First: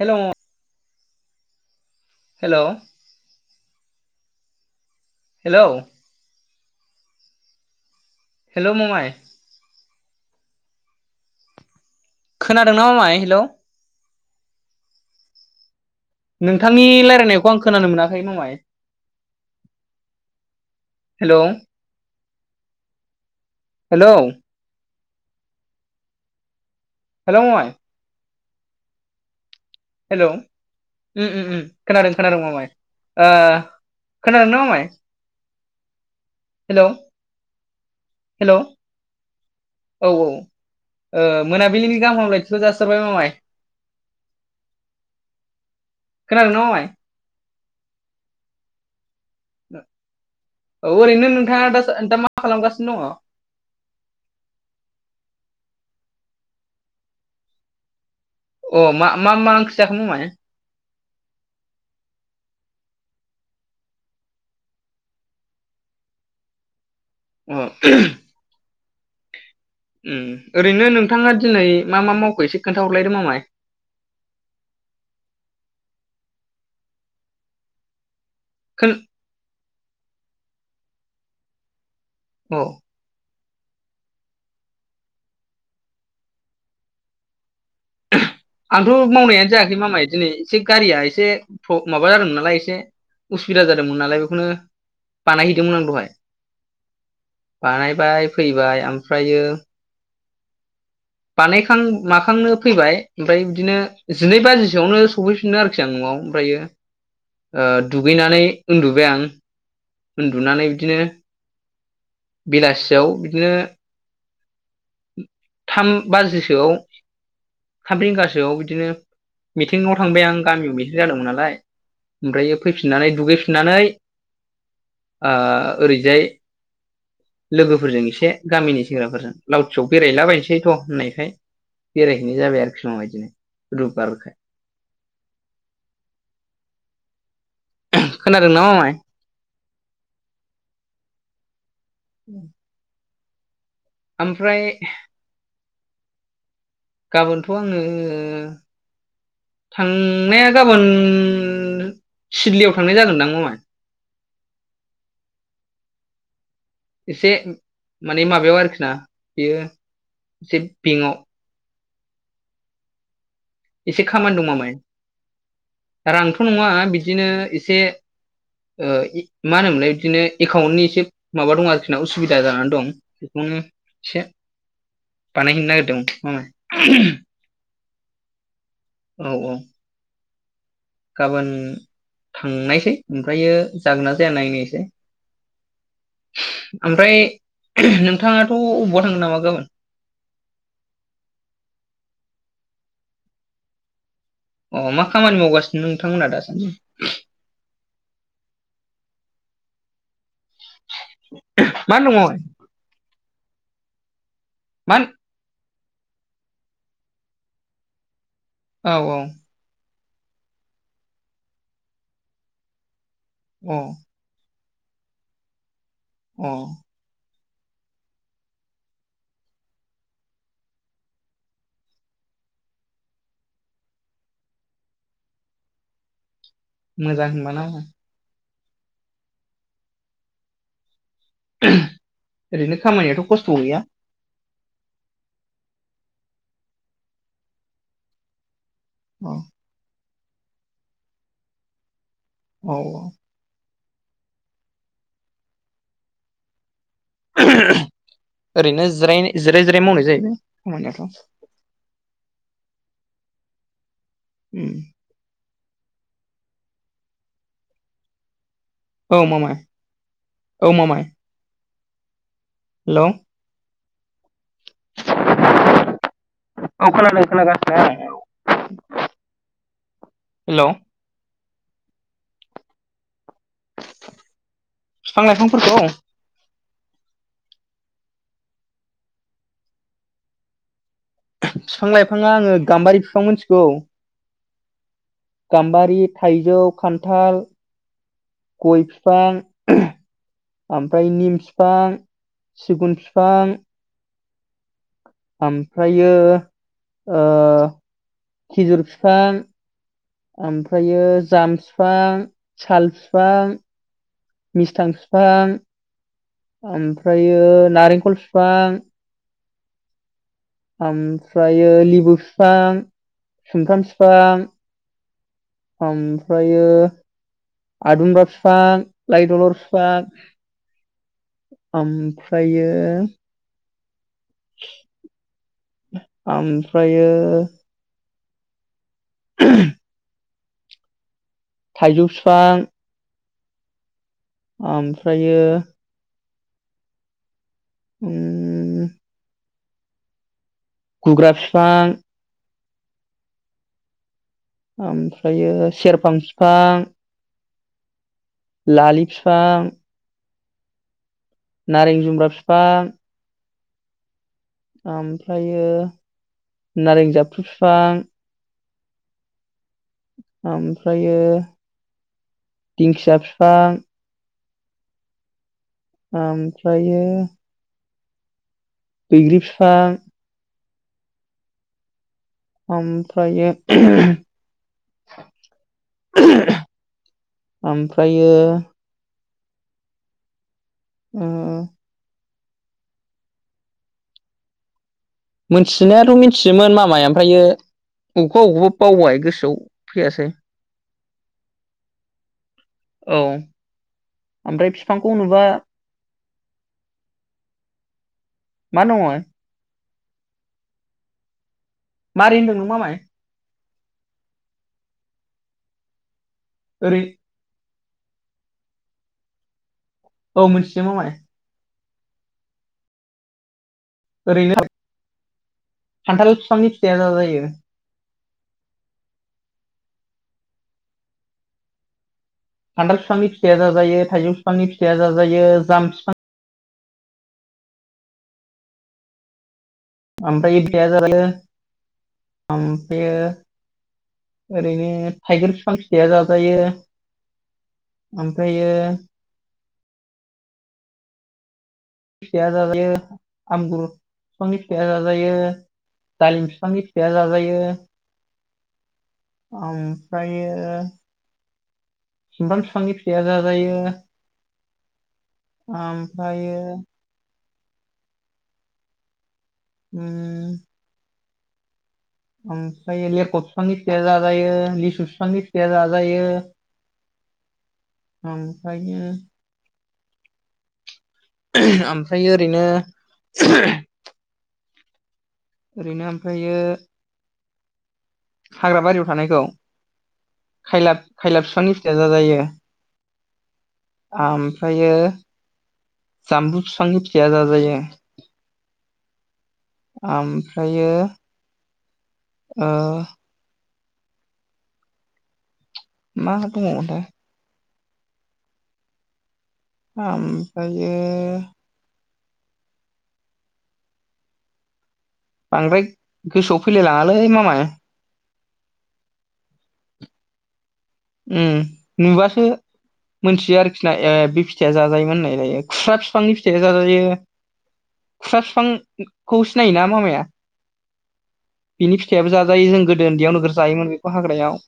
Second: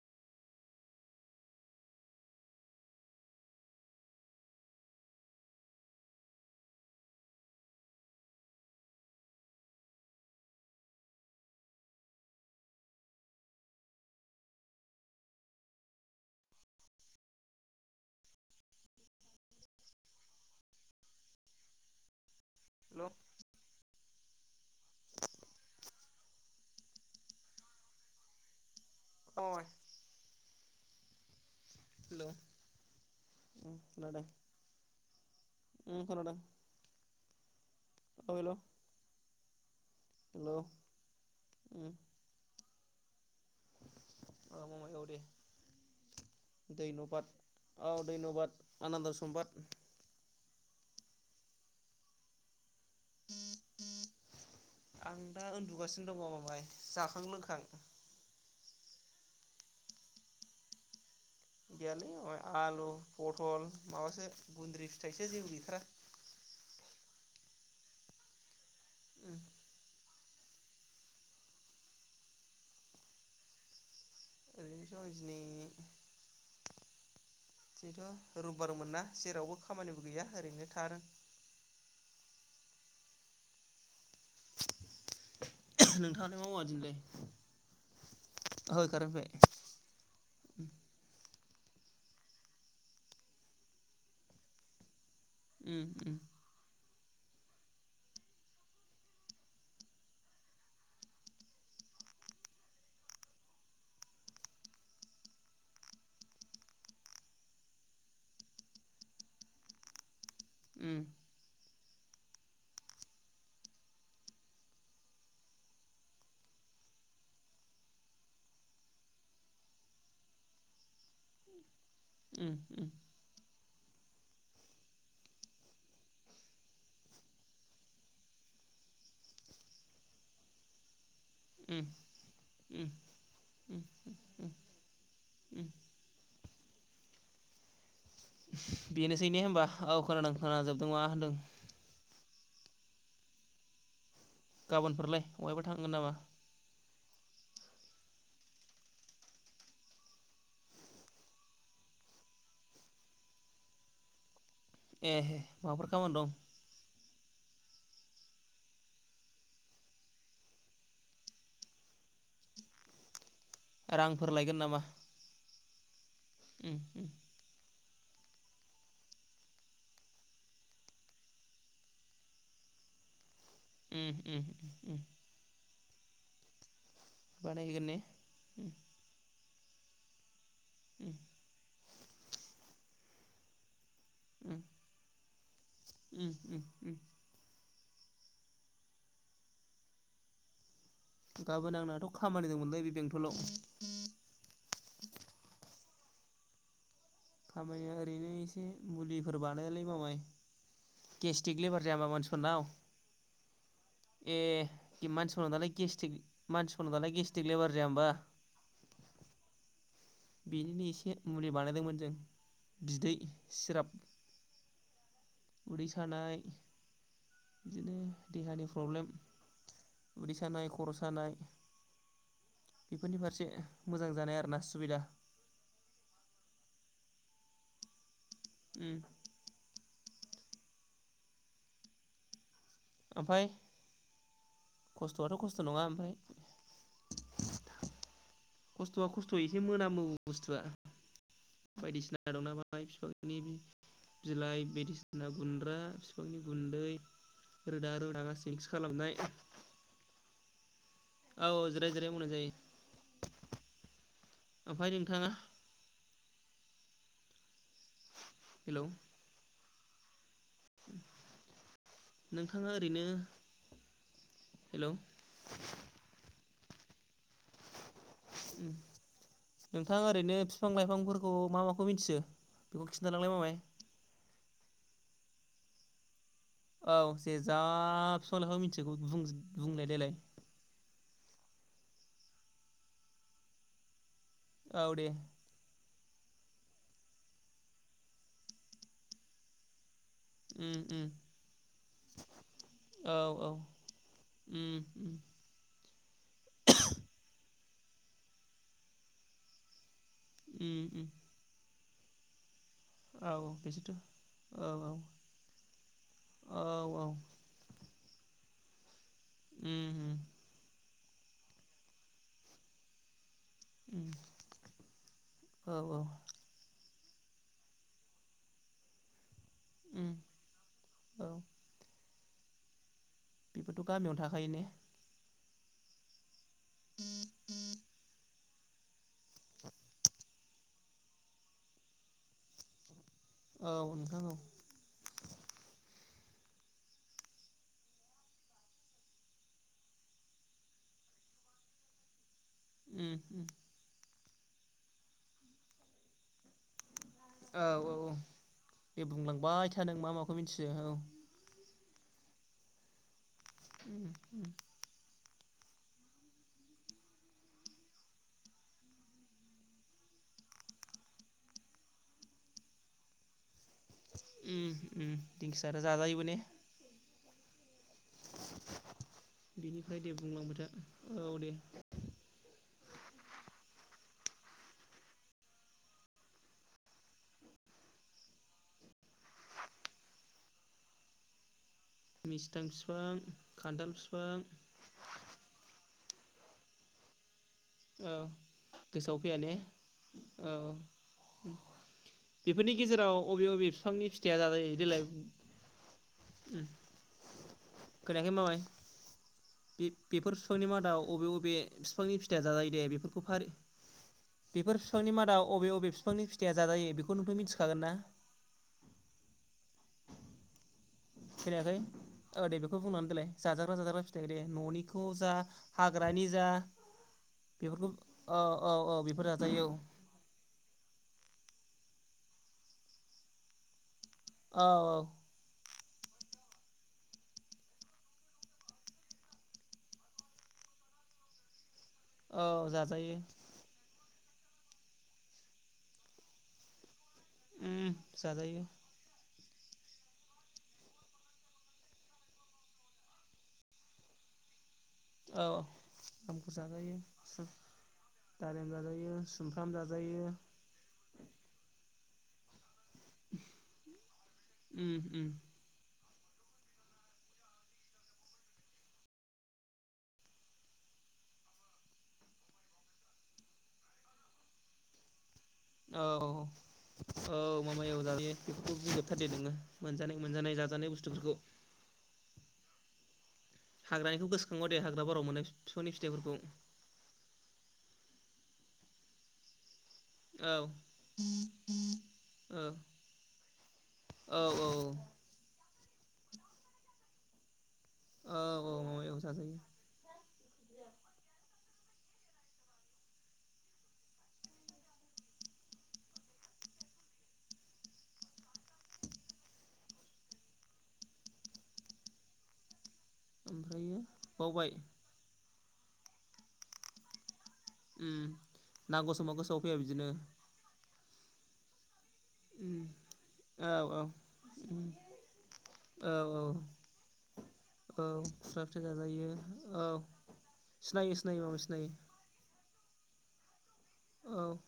Hello हेल hello हेल ममाइ खोनादों ना मामाइ हेलौ? नोंथांनि रायलायनायखौ आं खोनानो मोनाखै ममाय? हेलौ हेल हेलौ हेलौ ममाइ अ हेलौ उम उम खोनादों हेलौ खोनादों मामाय ओ खोनादों ना मामाय? उ खोनादों अ हेलौ औ औ हेलौ ओ मोनाबिलिनि गाहाम हामलायथिखौ जासिहरबाय मामाय अ मामाय औ दे खोनादोंना ममाइ धैनबाद औ धैन्बाद आनन्द समबाद औ ओरैनो नोंथाङा दा दा मा खालामगास आं दा ओन्दु गासिनो दङ मामाय जाखां लोंखां अ मा मा मा ओंख्रि जाखो मामाय? गैयालै मामाय आलु पतल माबासो गुन्द्रि फिथाइसो जेबो गैथारा [unintelligible] उ उम ओरैनो नोंथाङा दिनै मा मा मावखो इसे खोन्थाहरलायदो मामाय? ओरैनोथ दिनै जिथ रबिबार खोन मोनना जेरावबो खामानिबो गैया ओरैनो थादों औ नोंथाङालाय मा मावा दिनैलाय? ओहो आंथ खारेन्ट फैबाय मावनायानो जायाखै मामाय दिनै एसे गारिया एसे फ माबा जादोंमोन नालाय एसे उसुबिदा जादोंमोन नालाय बेखौनो बानायहैदोंमोन आं उम दहाय बानायबाय फैबाय ओमफ्रायो बानायखां माखांनो फैबाय ओमफ्राय बिदिनो जिनै बाजिसोआवनो सफैफिनदों आरोखि आं नवाव वाव ओमफ्रयो ओ दुगैनानै उन्दुबाय आं उन्दुनानै उम बिदिनो बेलासियाव बिदिनो थाम बाजिसोआव थाम रिंगासोआव बिदिनो मिथिङाव थांबाय आं गामियाव मिथिं जादोंमोन नालाय उम ओमफ्रायो उम फैफिननानै दुगैफिननानै ओ ओरैजाय लोगोफोरजों एसे गामिनि सेंग्राफोरजों लावथियाव बेरायलाबायनोसै फैथ' होननायखाय उम बेरायहैनाय जाबाय उम उम आरो [unintelligible] उम उम [inaudible] बेनोसै ने होनबा औ खोनादों खोनाजोबदों मा होनदों [inaudible] ओमफ्राय गाबोनफोरलाय अहायबा थांगोन नामा? गाबोनथ' आङो थांनाया गाबोन सिदलियाव थांनाय जागोनदां मामाय एहे माबाफोर खामानि दं एसे माने माबायाव आरोखि ना बेयो एसे बेंकआव एसे रांफोर खामानि दं लायगोन मामाय नामा रांथ' नङा उम बिद उम [inaudible] ओ मा होनोमोनलाय बिदिनो एकाउन्टनि एसे माबा दं आरोखि ना उसुबिदा जानानै दं बेखौनो उम एसे उम उम बानायहैनो नागिरदोंमोन मामाय बानायहैगोन ने औ औ उम गाबोन थांनायसै ओमफ्रायो जागोन ना जाया उम नायनायसै उम उम उम ओमफ्राय नोंथाङाथ' अबावबा थांगोन नामा गाबोन गाबोन नांनाथ' खामानि दंमोनलै बे बेंथलाव अ मा खामानि मावगासिनो नोंथांमोनहा दासान्दि खामानिया ओरैनो एसे मुलिफोर बानायोलाय मामाय गेस्टिक लेभार मा जाया होमबा दङ मानसिफोरनाव मा ए मानसिफोरनाव दालाय गेस्थिक मानसिफोरनाव दालाय गेस्टिक लेबार जाया होमबा औ औ बेनिनो एसे मुलि बानायदोंमोन जों बिदै औ अ सिराप उदै सानाय अ बिदिनो देहानि प्रब्लेम उदै सानाय खर' सानाय बेफोरनि फारसे मोजां जानाय आरोना सुबिदा मोजां होनबाना उम ओरैनो खामानिया ओमफाय गाज्रि गैया खस्थ'आथ' खस्थ' नङा ओमफाय खस्थ'आ औ खस्थ'य एसे मोनामो बुस्थुआ बायदिसिना दंना औ बाय [unintelligible] बिफांनि बिलाइ बायदिसिना गुन्द्रा बिफांनि गुन्दै रोदा रोदा गासै मिक्स ओरैनो खालामनाय जिराय जिराय जिराय मावनाय जायोना खामानिया औ जिराय जिराय मावनाय जायो उम ओमफ्राय नोंथाङा हेलौ औ मामाय औ मामाय नोंथाङा ओरैनो हेलौ हेल' औ खोनादों खोनागा नोंथांङा ओरैनो हेलौ बिफां लाइफांफोरखौ मा माखौ मिथियो बेखौ खि लांलाय मामाय बिफां लाइफांफोरखौ औ जेेजाबिसलाखौ मिथिगौ बुंनाय देलाय बिफां लाइफाङा आङो गाम्बारि बिफां मिथिगौ औ दे गामबारि थाइजौ खान्थाल गय बिफां उम उम ओमफ्राय निम फिफां सिगुन औ औ फिफां उम उम आम ओमफ्रायो ओ खेजुर फिफां उम ओमफ्रायो उम जाम फिफां साल औ फिफां औ बिसोरथ' औ मिस्थां औ फिफां औ औ उम ओमफ्रायो नारेंखल फिफां उम ओमफ्रायो लिबु फिफां सुमफ्राम उम फिफां औ औ ओमफ्रायो आदुमब्रा फिफां लाइ लथर फिफां उम औ ओमफ्रायो बेफोरथ' गामियावनो थाखायो ने? ओमफ्रायो [inaudible] थाइजौ फिफां औ नोंथां औ उम गुग्रा फिफां उम ओमफ्रायो सेरफां फिफां औ औ दे बिफां बुंलांबायथा नों मा माखौ मिथियो औ। नारें जुमब्रा फिफां [inaudible] ओमफ्रायो नारें जाफ्रु फिफां ओमफ्रायो दिंखिया फिफां उम उम दिंखिया आरो जाजायोबो ने आमफ्रायो बिफां बिनिफ्राय दे बुंलांबाय था औ दे ओमफ्रायो आमफ्रायो [inaudible] मिस्थां फिफां खान्थाल फिफां मोन्थिनायाथ' मिथियोमोन मामाय ओमफ्रायो औ अबेखौबा अबेखौबा बावबाय गोसोआव फैया ने फैयासै औ। बेफोरनि गेजेराव औ अबे अबे फिफांनि फिथाइया ओमफ्राय जाजायो देलाय बिफांखौ नुबा खोनायाखै मामाय? मा दङ बे बेफोर फिफांनि मादाव बबे बबे फिफांनि मारै फिथाइया होनदों नों जाजायो दे मामाय बेफोरखौ फारि बेफोर फिफांनि मादाव बबे बबे फिफांनि फिथाइया जाजायो ओरै बेखौ नोंथ' मिथि खागोन ना औ मोनथियो मामाय। खोनायाखै औ दे बेखौ बुंनानै होलाय जाजा जाग्रा फिथाइ दे ओरैनो ननिखौ जा हाग्रानि खान्थाल जा बिफांनि फिथाइया जाजायो बेफोरखौ अ औ औ औ बेफोर जाजायो औ। खान्थाल फिफांनि फिथाइया जाजायो थाइजौ औ फिफांनि फिथाइया औ जाजायो जाम फि आमफाय [unintelligible] औ जाजायो। ओरैनो थाइगिर फिफां फिथाया जाजायो। उम जाजायो ओमफ्रायो फिथाया जाजायो आमगुरु फिफांनि फिथाया जाजायो औ दालिम फिफांनि फिथाया जाजायो। दालिम जाजायो सुमफ्राम जाजायो ओमफ्रायो सुमफ्राम फिफांनि फिथाया जाजायो हउम आमफायो उम आमफ्रायो लेख‌ फिफांनि‌ फिथाया जाजायो लिसु फिफांनि फि औ औ माबायाव जायोयो बेफोरखौ ओमफ्रायो बुंजोब थारदे नोङो मोनजानाय मोनजानाय जाजानाय बुस्थु ओमफ्राय ओरैनो हाग्रानिखौ गोसोखाङा दे हाग्रा बारियाव मोनायखौ ओरैनो ओमफ्रायो हाग्रा बारियाव थानायखौ औ खायलाब बिफानि फिथा जाजायो औ औ ओमफ्रायो जाम्बु बिफां फिथाया जाजायो औ औ एउ जयायो ओमफ्रायो ओ मा दंबावोथाय ओमफ्रायो ओमफ्रायो बावबाय बांद्राय गोसोआव फैलाय लाङालै मामाय उम नांगौ समाव गोसोआव फैया बिदिनो उम नुबासो उम मोनथियो औ आरोखि ना औ ए बे फिथाइया जाजायोमोन होननायलायो खुस्रा औ बिफांनि औ फिथाइया जाजायो खुस्रा फिथाइ जाजायो बिफांखौ औ सिनायोना मामाया सिनायो सिनायो माबा सिनायो बिनि फिथाइाबो जाजायो जों गोदो उन्दैयाव नोगोर जायोमोन बेखौ औ हाग्रायाव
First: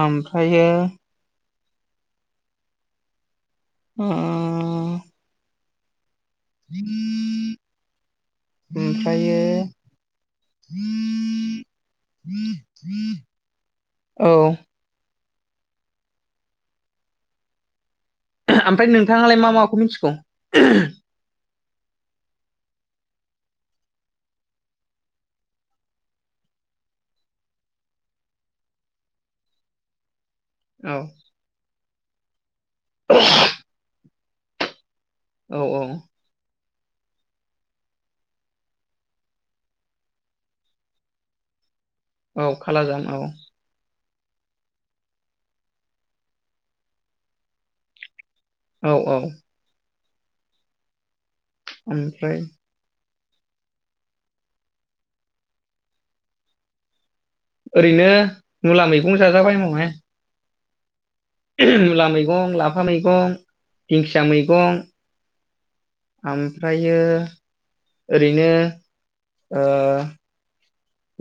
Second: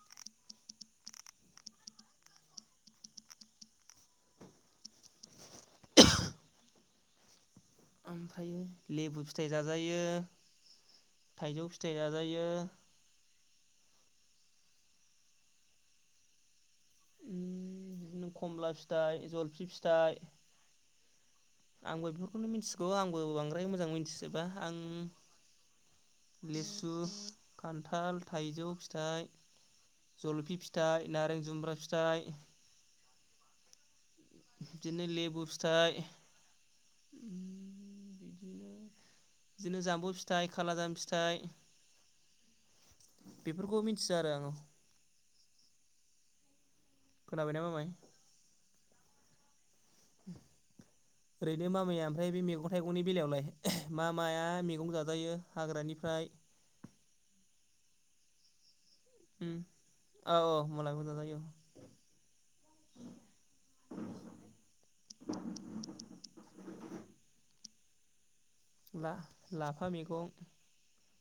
ओमफ्रायो अ [inaudible] ओमफ्रायो लेबु ओमफ्रायो फिथाइ जाजायो थाइजौ फिथाइ जाजायो औ उम ओमफ्राय नोंथाङालाय मा माबाखौ मिथिगौ आंबो बेफोरखौनो मिथिगौ आंबो बांद्राय मोजां मिथिजोबा आं लिसु खान्थाल थाइजौ फिथाइ जलफि औ फिथाइ नारें जुमब्रा फिथाइ [inaudible] बिदिनो लेबु औ औ फिथाइ बिदिनो बिदिनो जाम्बु फिथाइ खाला जाम फिथाइ औ खालाजाम औ बिसाराङो खोनाबायना मामाय औ औ ओरैनो मामाया ओमफ्राय बे मैगं थाइगंनि बेलायावलाय मा माया मैगं जाजायो हाग्रानिफ्राय ओरैनो मुला मैगं जाजाबायमावहाय औ औ मुला मैगं जाजायो औ मुला मैगं लाफा मैगं दिंखिया मैगं ओमफ्रायो ओरै ला लाफा मैगं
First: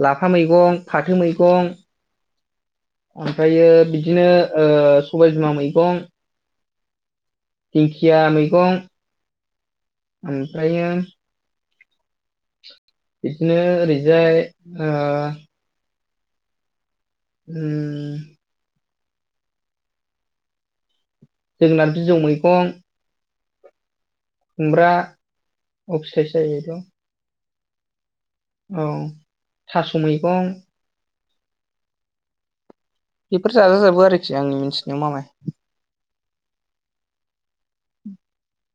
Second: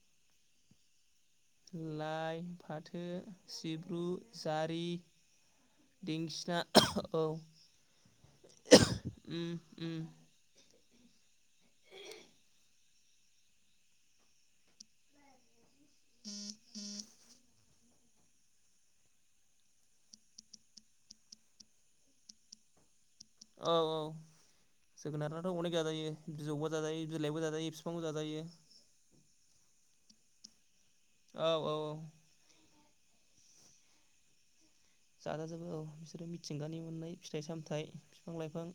लाफा मैगं फाथो मैगं लाइ फाथो ओमफ्रायो सिब्रु बिदिनो ओ जारि सबाय बिमा मैगं दिंखिया औ दिंखिया मैगं उम उम ओमफ्रायो बिदिनो ओरैहाय ओ उम जोगोनार बिजौ मैगं औ औ खुमब्रा जोगोनारथ' अनेक अ जाजायो फिथाइ सायो बेथ' बिजौबा जाजायो बिलाइबो जाजायो बिफांबो जायो औ थास' मैगं औ औ औ बेफोर जाजा जोबो आरोखि आंनि मिथिनायाव मामाय जाजाजोबो औ बिसोरो मिथिंगानि मोननाय फिथाइ सामथायाइ बिफां लाइफां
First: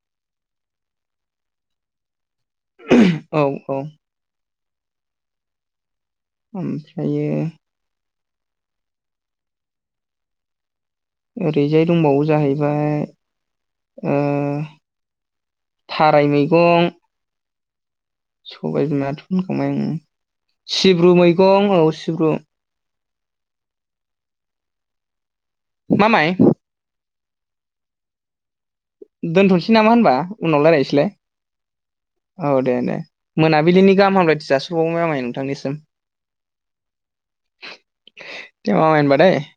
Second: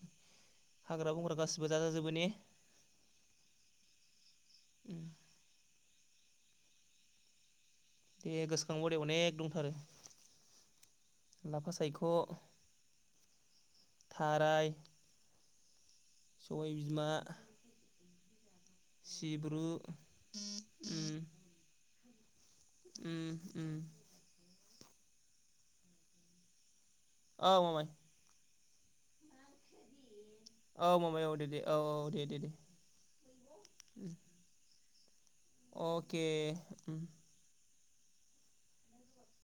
हाग्रा बंग्रा गासिबो जाजाजोबो ने? औ औ उम ओमफ्रायो दे गोसोखांबाव दे अनेख दंथारो लाफा ओरैजाय सायख' दंबावो जाहैबाय ओ थाराय थाराय सबाय मैगं बिमा सबाय बिमाथो सिब्रु होनखांबाय आङो सिब्रु उम मैगं औ सिब्रु उम उम मा माइ? औ मामाय दोनथ'सै नामा होनबा उनाव औ राय्लायनोसैलाय माबायाव दे दे औ औ दे औ दे दे मोनाबिलिनि गाहाम हामलायथि जासि हरबावबाय मामाय। नोंथांनिसिम अके दे मामाय होनबा दै